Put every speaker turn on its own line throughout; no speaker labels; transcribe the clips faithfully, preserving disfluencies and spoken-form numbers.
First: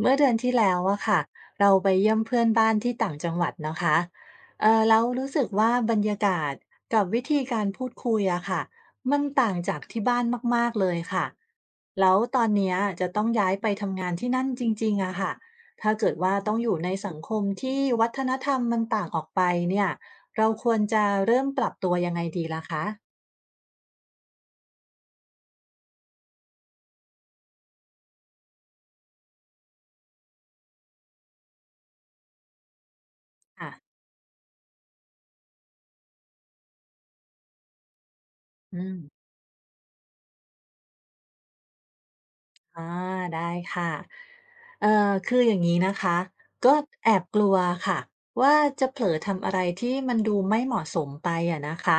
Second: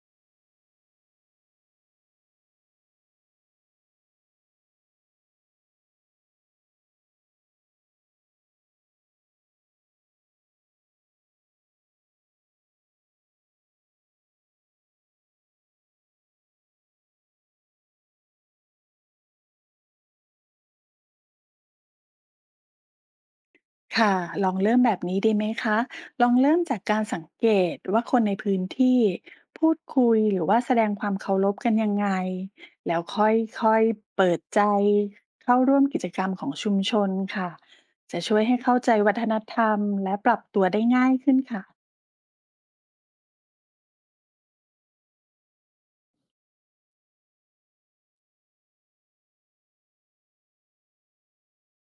เมื่อเดือนที่แล้วอะค่ะเราไปเยี่ยมเพื่อนบ้านที่ต่างจังหวัดนะคะเออแล้วรู้สึกว่าบรรยากาศกับวิธีการพูดคุยอะค่ะมันต่างจากที่บ้านมากๆเลยค่ะแล้วตอนเนี้ยจะต้องย้ายไปทำงานที่นั่นจริงๆอะค่ะถ้าเกิดว่าต้องอยู่ในสังคมที่วัฒนธรรมมันต่างออกไปเนี่ยเราควรจะเริ่มปรับตัวยังไงดีล่ะคะ
ค่ะ ลองเริ่มแบบนี้ดีไหมคะ ลองเริ่มจากการสังเกตว่าคนในพื้นที่พูดคุยหรือว่าแสดงความเคารพกันยังไง แล้ว
อ่ะ
ค่อยๆเปิดใจเข้าร่วมกิจกรรมของชุมชนค่ะ จะช่วยให้เข้า
อื
ใจ
ม
วัฒนธรรมและปรับตัวได้ง่ายขึ้นค่ะ
อาได้ค่ะเอ่อคืออย่างนี้นะคะก็แอบกลัวค่ะว่าจะเผลอทำอะไรที่มันดูไม่เหมาะสมไปอะนะคะ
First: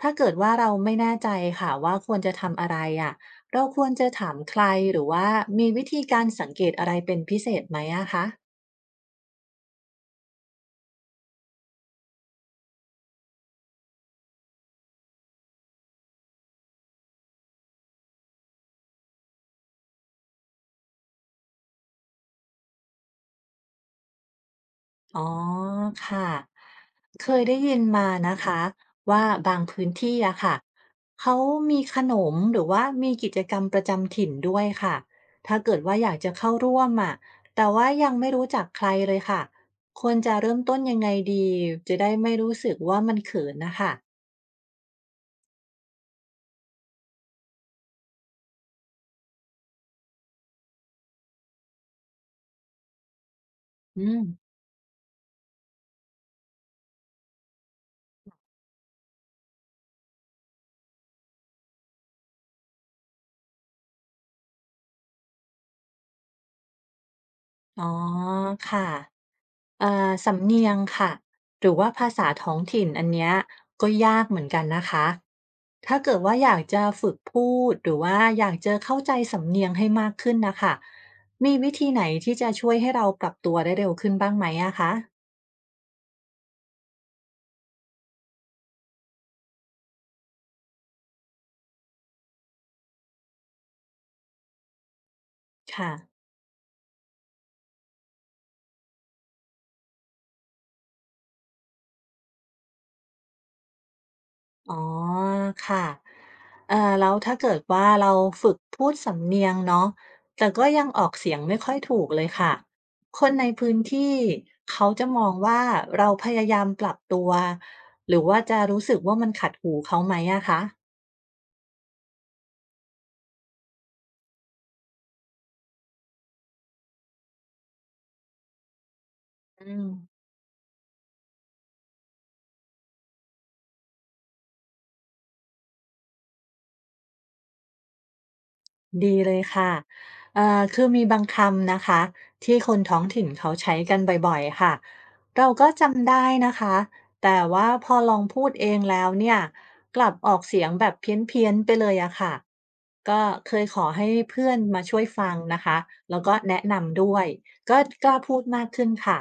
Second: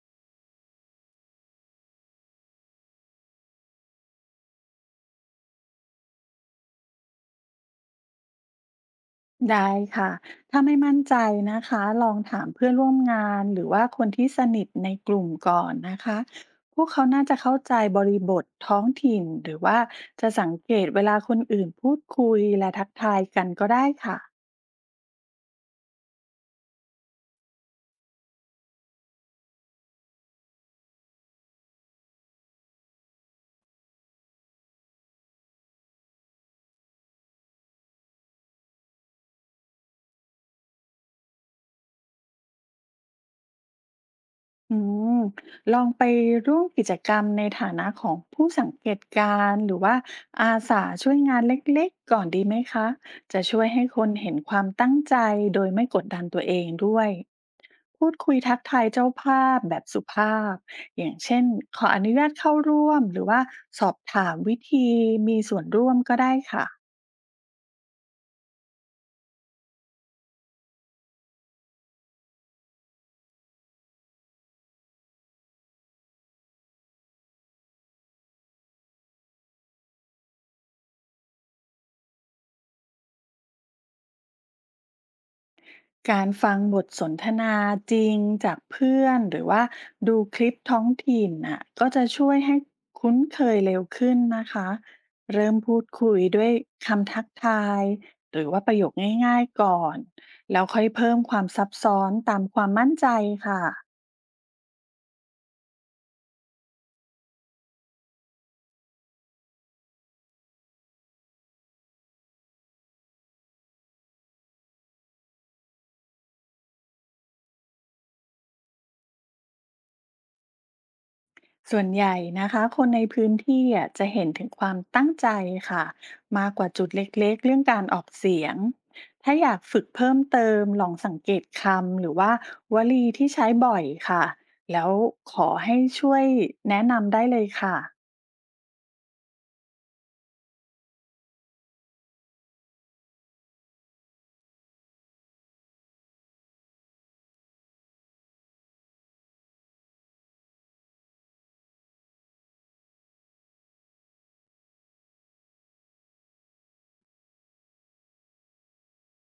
ถ้าเกิดว่าเราไม่แน่ใจค่ะว่าควรจะทำอะไรอะเราควรจะถามใครหรือว่ามีวิธีการสังเกตอะไรเป็นพิเศษไหมอะคะ
ได้ค่ะ ถ้าไม่มั่นใจนะคะ ลองถามเพื่อนร่วมงานหรือว่าคนที่สนิทในกลุ่มก่อนนะคะ พวกเขาน่าจะเข้าใจบริบทท้องถิ่นหรือว่าจะสังเกตเวลาคนอื่นพูดคุยและทักทายกันก็ได้ค่ะ
อ๋อค่ะเคยได้ยินมานะคะว่าบางพื้นที่อะค่ะเขามีขนมหรือว่ามีกิจกรรมประจำถิ่นด้วยค่ะถ้าเกิดว่าอยากจะเข้าร่วมอะแต่ว่ายังไม่รู้จักใครเลยค่ะควรจะเริ่มต้นยังไงดีจะได้ไม่รู้สึกว่ามันเขินนะคะ
อืมลองไปร่วมกิจกรรมในฐานะของผู้สังเกตการณ์หรือว่าอาสาช่วยงานเล็กๆก่อนดีไหมคะ จะช่วยให้ค
อื
น
ม
เห็นความตั้งใจโดยไม่กดดันตัวเองด้วยพูดคุยทักทายเจ้าภาพแบบสุภาพอย่างเช่นขออนุญาตเข้าร่วมหรือว่าสอบถามวิธีมีส่วนร่วมก็ได้ค่ะ
อ๋อค่ะ อ่าสำเนียงค่ะหรือว่าภาษาท้องถิ่นอันเนี้ยก็ยากเหมือนกันนะคะถ้าเกิดว่าอยากจะฝึกพูดหรือว่าอยากจะเข้าใจสำเนียงให้มากขึ้นนะคะมีวิธีไหนที่จะช่วยให้เราปรับตัวได้เร็วขึ้นบ้างไหมอะคะ
การฟังบทสนทนาจริงจากเพื่อนหรือว่าดูคลิปท้องถิ่นน่ะก็จะช่วยให้คุ้นเคยเร็วขึ้นนะคะเริ่มพูด
ค่ะ
คุยด้วยคำทักทายหรือว่าประโยคง่ายๆก่อนแล้วค่อยเพิ่มความซับซ้อนตามความมั่นใจค่ะ
อ๋อค่ะ เอ่อแล้วถ้าเกิดว่าเราฝึกพูดสำเนียงเนาะแต่ก็ยังออกเสียงไม่ค่อยถูกเลยค่ะคนในพื้นที่เขาจะมองว่าเราพยายามปรับตัวหรือว่าจะรู้สึกว่ามันขัดหูเขาไหมอะคะ
ส่วนใหญ่นะคะคนในพื้นที่อ่ะจะเห็นถึงความตั้งใจค่ะมากกว่าจุดเล็กๆเรื่องการออกเสียงถ้าอยาก
อื
ฝึ
ม
กเพิ่มเติมลองสังเกตคำหรือว่าวลีที่ใช้บ่อยค่ะแล้วขอให้ช่วยแนะนำได้เลยค่ะ
ดีเลยค่ะเอ่อคือมีบางคำนะคะที่คนท้องถิ่นเขาใช้กันบ่อยๆค่ะเราก็จำได้นะคะแต่ว่าพอลองพูดเองแล้วเนี่ยกลับออกเสียงแบบเพี้ยนๆไปเลยอะค่ะก็เคยขอให้เพื่อนมาช่วยฟังนะคะแล้วก็แนะนำด้วยก็กล้าพูดมากขึ้นค่ะ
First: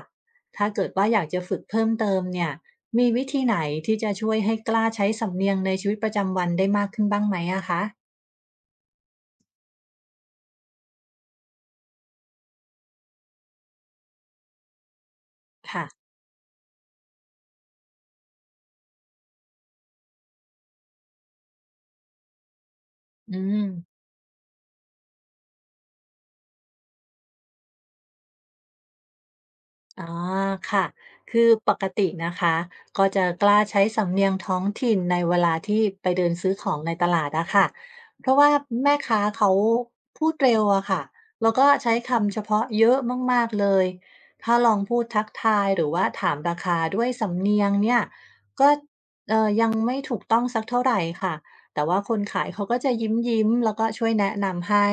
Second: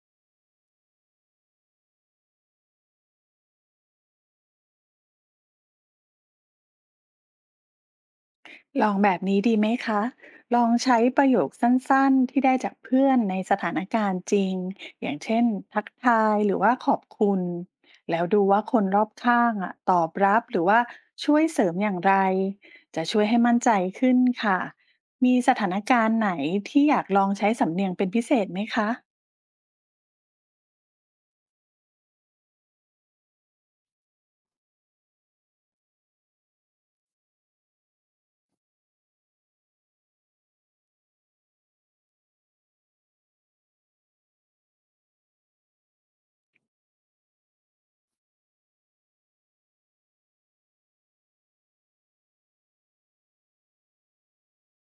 ถ้าเกิดว่าอยากจะฝึกเพิ่มเติมเนี่ยมีวิธีไหนที่จะช่วยให้กล้าใช้สำเนียงในชีวิตประจำวันได้มากขึ้นบ้างไหมอะคะ
ลองแบบนี้ดีไหมคะ ลองใช้ประโยคสั้นๆ ที่ได้จากเพื่อนในสถานการณ์จริง อย่างเช่นทั
ค่ะ
กทายหรือว่าขอบคุณ แล้วดูว่าคนรอบข้างอะตอบรับหรือว่าช่วยเสริมอย่างไร จะช่วย
อื
ให้มั่น
ม
ใจขึ้นค่ะ มีสถานการณ์ไหนที่อยากลองใช้สำเนียงเป็นพิเศษไหมคะ
อ๋อค่ะคือปกตินะคะก็จะกล้าใช้สำเนียงท้องถิ่นในเวลาที่ไปเดินซื้อของในตลาดอะค่ะเพราะว่าแม่ค้าเขาพูดเร็วอะค่ะแล้วก็ใช้คำเฉพาะเยอะมากๆเลยถ้าลองพูดทักทายหรือว่าถามราคาด้วยสำเนียงเนี่ยก็เอ่อยังไม่ถูกต้องสักเท่าไหรค่ะแต่ว่าคนขายเขาก็จะยิ้มๆแล้วก็ช่วยแนะนำให้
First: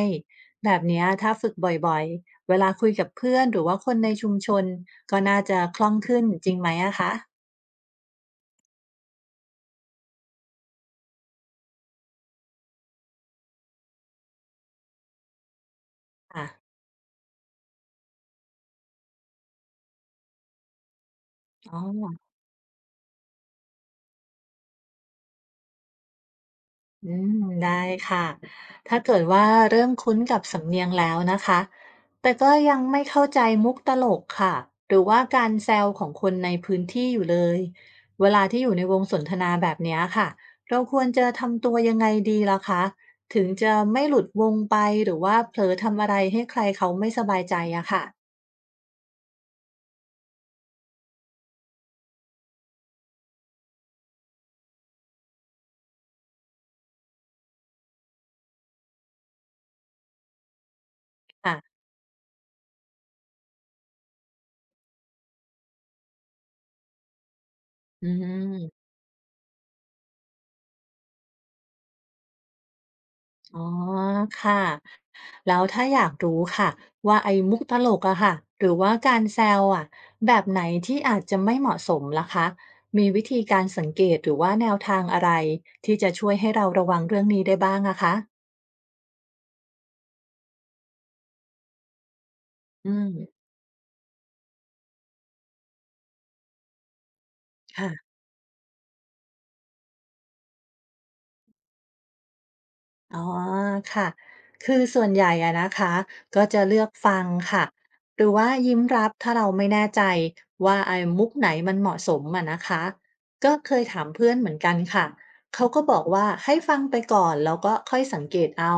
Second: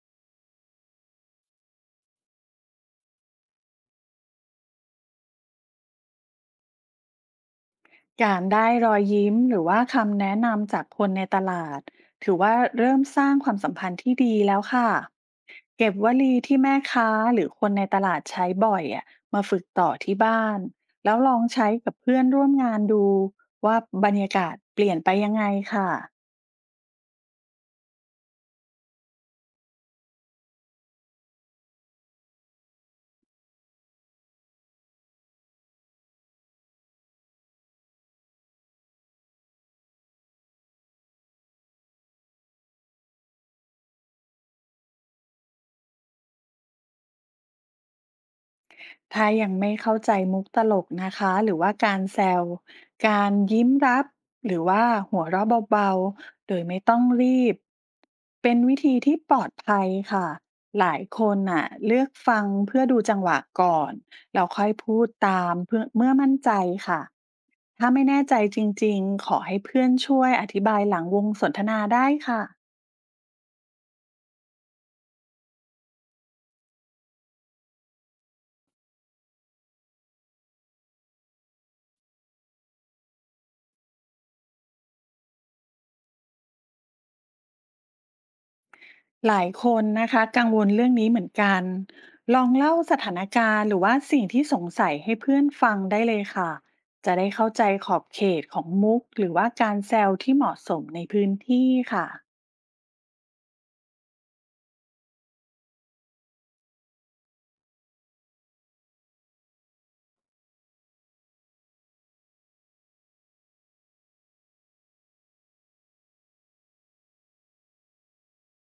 แบบเนี้ยถ้าฝึกบ่อยๆ เวลาคุยกับเพื่อนหรือว่าคนในชุมชนก็น่าจะคล่องขึ้นจริงไหมอะคะ
การได้รอยยิ้มหรือว่าคำแนะนำจากคนในตลาดถือว่าเริ่มสร้างความสัมพันธ์ที่ดีแล้วค่ะเก็บวลีที่
ค่ะ
แม่ค้าหรือคนในตลาดใช้บ่อยอ่ะมาฝึกต่อที่บ้านแล้วลองใช้
อ๋
กับเพื่
อ
อนร่วมงานดูว่าบรรยากาศเปลี่ยนไปยังไงค่ะ
อืมได้ค่ะ ถ้าเกิดว่าเริ่มคุ้นกับสำเนียงแล้วนะคะ แต่ก็ยังไม่เข้าใจมุกตลกค่ะหรือว่าการแซวของคนในพื้นที่อยู่เลยเวลาที่อยู่ในวงสนทนาแบบเนี้ยค่ะเราควรจะทำตัวยังไงดีล่ะคะ ถึงจะไม่หลุดวงไปหรือว่าเผลอทำอะไรให้ใครเขาไม่สบายใจอะค่ะ
ถ้ายังไม่เข้าใจมุกตลกนะคะหรือว่าการแซวการยิ้มรับหรือว่าหัวเราะเบาๆโดยไม่ต้องรีบเป็นวิธีที่ปลอดภัยค่ะหลายคนน่ะ
ค่ะ
เลือกฟังเพื่อดูจังหวะก่อนแล้วค่อยพูดตามเพื่อเมื่อมั่นใจค่ะถ้าไม่
อื
แน่ใจจ
ม
ริงๆขอให้เพื่อนช่วยอธิบายหลังวงสนทนาได้ค่ะ
อ๋อค่ะแล้วถ้าอยากรู้ค่ะว่าไอ้มุกตลกอะค่ะหรือว่าการแซวอะแบบไหนที่อาจจะไม่เหมาะสมล่ะคะมีวิธีการสังเกตหรือว่าแนวทางอะไรที่จะช่วยให้เราระวังเรื่องนี้ได้บ้างอะคะ
หลายคนนะคะกังวลเรื่องนี้เหมือนกัน ลองเล่า
อื
ส
ม
ถานการณ์หรือว่าสิ่งที่สงสัยให้เพื่อนฟังได้เลยค่ะ จะได้เข้าใจขอบ
ค่ะ
เขตของมุกหรือว่าการแซวที่เหมาะสมในพื้นที่ค่ะ
อ๋อค่ะ คือส่วนใหญ่อะนะคะก็จะเลือกฟังค่ะ หรือว่ายิ้มรับถ้าเราไม่แน่ใจว่าไอ้มุกไหนมันเหมาะสมอะนะคะ ก็เคยถามเพื่อนเหมือนกันค่ะ เขาก็บอกว่าให้ฟังไปก่อนแล้วก็ค่อยสังเกตเอา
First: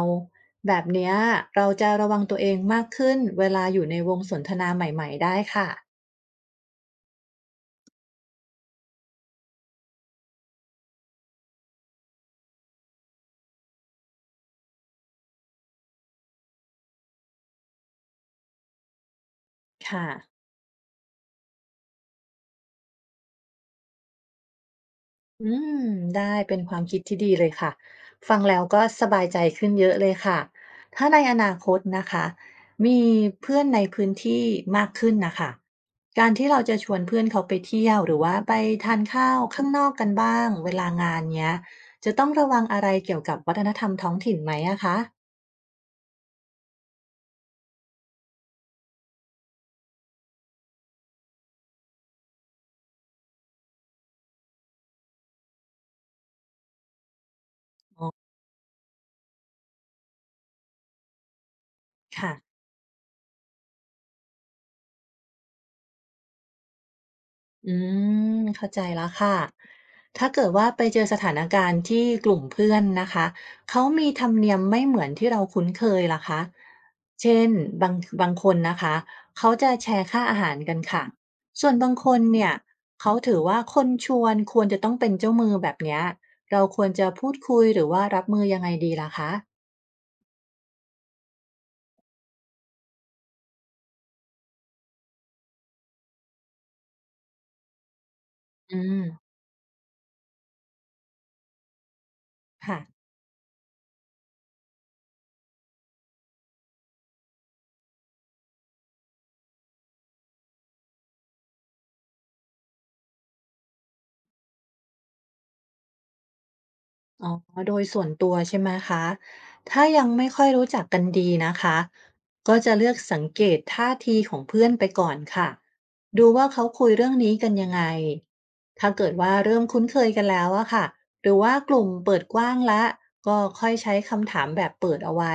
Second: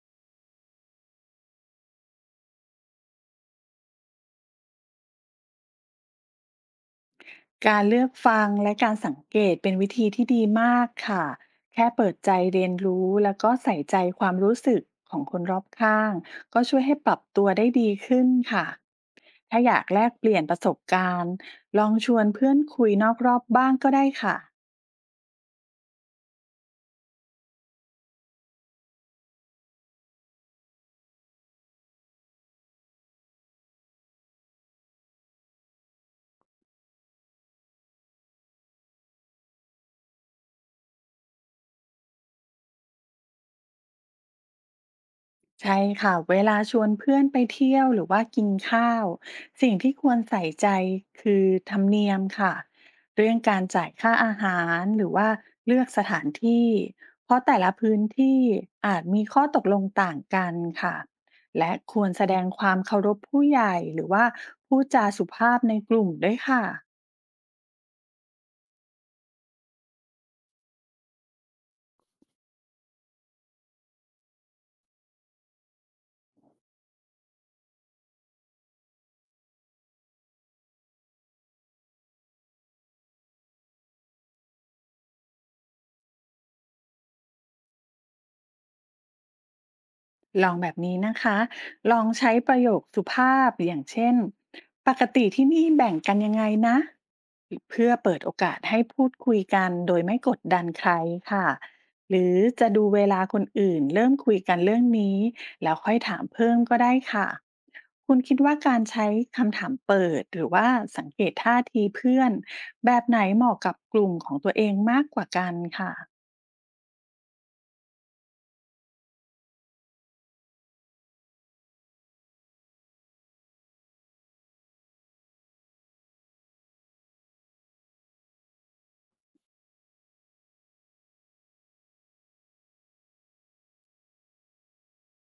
แบบเนี้ยเราจะระวังตัวเองมากขึ้นเวลาอยู่ในวงสนทนาใหม่ๆได้ค่ะ
การเลือกฟังและการสังเกตเป็นวิธีที่ดีมากค่ะแค่เปิดใจเรียนรู้แล้วก็ใส่ใจความรู้สึกของคนรอบข้างก็ช่วยให้ปรับตัวได้ดีขึ้นค่ะถ้าอยากแล
ค่ะ
กเปลี่ยนประสบการณ์ลองชวนเพื่อนคุยนอกรอบบ้างก็ได้ค่ะ
อืมได้เป็นความคิดที่ดีเลยค่ะฟังแล้วก็สบายใจขึ้นเยอะเลยค่ะถ้าในอนาคตนะคะมีเพื่อนในพื้นที่มากขึ้นนะคะการที่เราจะชวนเพื่อนเขาไปเที่ยวหรือว่าไปทานข้าวข้างนอกกันบ้างเวลางานเนี้ยจะต้องระวังอะไรเกี่ยวกับวัฒนธรรมท้องถิ่นไหมอะคะ
ใช่ค่ะเวลาชวนเพื่อนไปเที่ยวหรือว่ากินข้าวสิ่งที่ควรใส่ใจคือธรรมเนียมค่ะเรื่องการจ่ายค่าอาหารหรือว่าเลือกสถานที่เพราะแต่ละพื้นที่อาจมีข้อตกลงต่างกันค่ะและควรแส
ค่ะ
ดงความเคารพผู้ใหญ่หรือว่าพูดจาสุภาพในกลุ่มด้วยค่ะ
อืมเข้าใจแล้วค่ะถ้าเกิดว่าไปเจอสถานการณ์ที่กลุ่มเพื่อนนะคะเขามีธรรมเนียมไม่เหมือนที่เราคุ้นเคยล่ะคะเช่นบางบางคนนะคะเขาจะแชร์ค่าอาหารกันค่ะส่วนบางคนเนี่ยเขาถือว่าคนชวนควรจะต้องเป็นเจ้ามือแบบเนี้ยเราควรจะพูดคุยหรือว่ารับมือยังไงดีล่ะคะ
ลองแบบนี้นะคะ ลองใช้ประโยคสุภาพอย่างเช่น ปกติที่นี่แบ่งกันยังไงนะ เพื่อเปิดโอกาส
อื
ให้
ม
พูดคุยกันโดยไม่กดดันใครค่ะ หรือจะ
ค่ะ
ดูเวลาคนอื่นเริ่มคุยกันเรื่องนี้แล้วค่อยถามเพิ่มก็ได้ค่ะ คุณคิดว่าการใช้คำถามเปิดหรือว่าสังเกตท่าทีเพื่อนแบบไหนเหมาะกับกลุ่มของตัวเองมากกว่ากันค่ะ
อ๋อโดยส่วนตัวใช่ไหมคะถ้ายังไม่ค่อยรู้จักกันดีนะคะก็จะเลือกสังเกตท่าทีของเพื่อนไปก่อนค่ะดูว่าเขาคุยเรื่องนี้กันยังไงถ้าเกิดว่าเริ่มคุ้นเคยกันแล้วอะค่ะหรือว่ากลุ่มเปิดกว้างละก็ค่อยใช้คำถามแบบเปิดเอาไว้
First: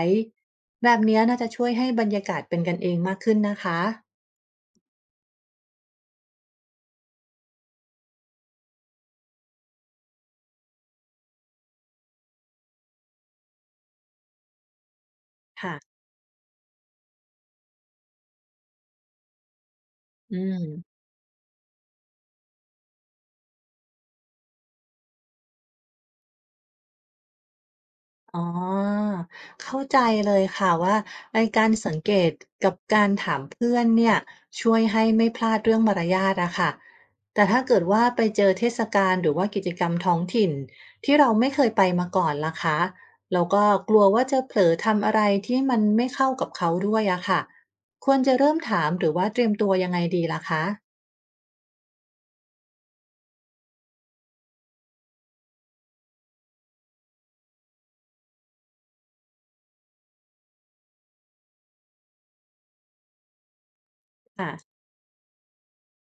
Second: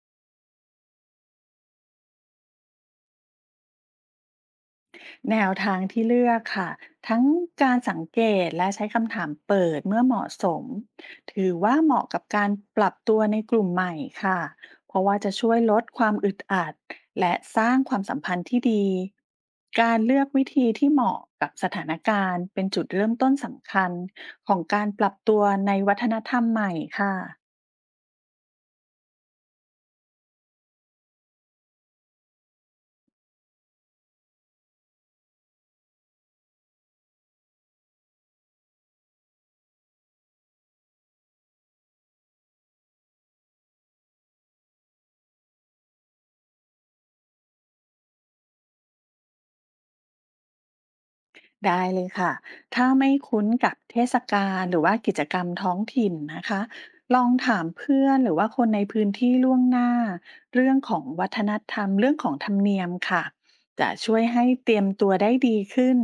แบบเนี้ยน่าจะช่วยให้บรรยากาศเป็นกันเองมากขึ้นนะคะ
แนวทางที่เลือกค่ะทั้งการสังเกตและใช้คำถามเปิดเมื่อเหมาะสมถือว่าเหมาะกับการปรับตัวในกลุ่มใหม่ค่ะเพราะว่าจะช่วยล
ค่ะ
ดความอึดอัดและสร้างความสัมพันธ์ที่ดีการเลือก
อื
วิ
ม
ธีที่เหมาะกับสถานการณ์เป็นจุดเริ่มต้นสำคัญของการปรับตัวในวัฒนธรรมใหม่ค่ะ
อ๋อเข้าใจเลยค่ะว่าไอ้การสังเกตกับการถามเพื่อนเนี่ยช่วยให้ไม่พลาดเรื่องมารยาทอะค่ะแต่ถ้าเกิดว่าไปเจอเทศกาลหรือว่ากิจกรรมท้องถิ่นที่เราไม่เคยไปมาก่อนล่ะคะแล้วก็กลัวว่าจะเผลอทำอะไรที่มันไม่เข้ากับเขาด้วยอะค่ะควรจะเริ่มถามหรือว่าเตรียมตัวยังไงดีล่ะคะ
ได้เลยค่ะถ้าไม่คุ้นกับเทศกาลหรือว่ากิจกรรมท้องถิ่นนะคะลองถามเพื่อนหรือว่าคนในพื้นที่ล่วงหน้าเรื่องของวัฒนธรรมเรื่องของธรรมเนียมค่ะจะช่วยให้
ค่ะ
เตรียมตัวได้ดีขึ้น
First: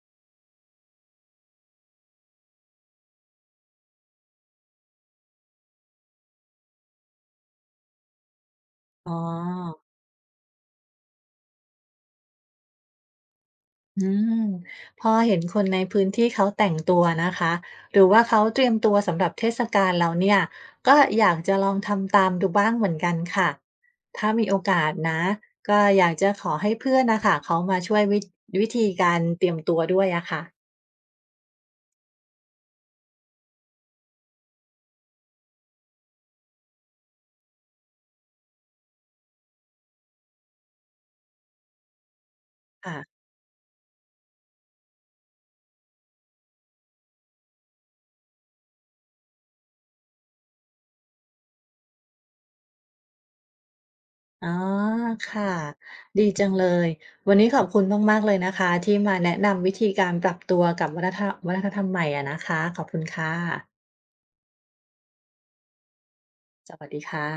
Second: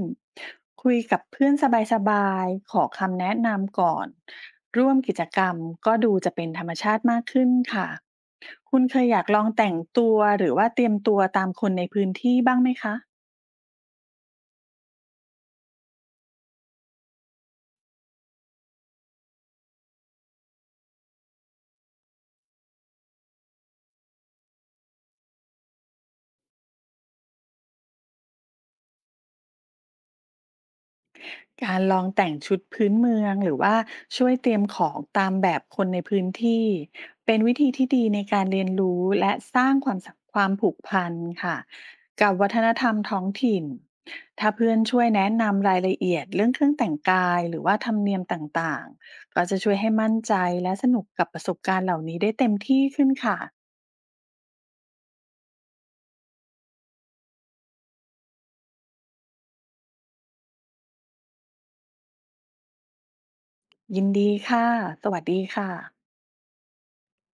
คุยกับเพื่อนสบายๆขอคำแนะนำก่อน ร่วมกิจกรรมก็ดูจะเป็นธรรมชาติมากขึ้นค่ะคุณเคย
อ๋อ
อยากลองแต่งตัวหรือว่าเตรียมตัวตามคนในพื้นที่บ้างไหมคะ
อืมพอเห็นคนในพื้นที่เขาแต่งตัวนะคะหรือว่าเขาเตรียมตัวสำหรับเทศกาลแล้วเนี่ยก็อยากจะลองทำตามดูบ้างเหมือนกันค่ะถ้ามีโอกาสนะก็อยากจะขอให้เพื่อนนะคะเขามาช่วยวิวิธีการเตรียมตัวด้วยอะค่ะ
การลองแต่งชุดพื้นเมืองหรือว่าช่วยเตรียมของตามแบบคนในพื้นที่เป็นวิธีที่ดีในการเรียนรู้และสร้างความสัมความผูกพันค่ะกับวัฒนธรรมท้
ค่ะ
องถิ่นถ้าเพื่อนช่วยแนะนำรายละเอียดเรื่องเครื่องแต่งกายหรือว่าธรรมเนียมต่างๆก็จะช่วยให้มั่นใจและสนุกกับประสบการณ์เหล่านี้ได้เต็มที่ขึ้นค่ะ
อ๋อค่ะดีจังเลยวันนี้ขอบคุณมากๆเลยนะคะที่มาแนะนำวิธีการปรับตัวกับวัฒนธรรมวัฒนธรรมใหม่อะนะคะขอบคุณค่ะ
ยินดีค่ะสวัสดีค่ะ
สวัสดีค่ะ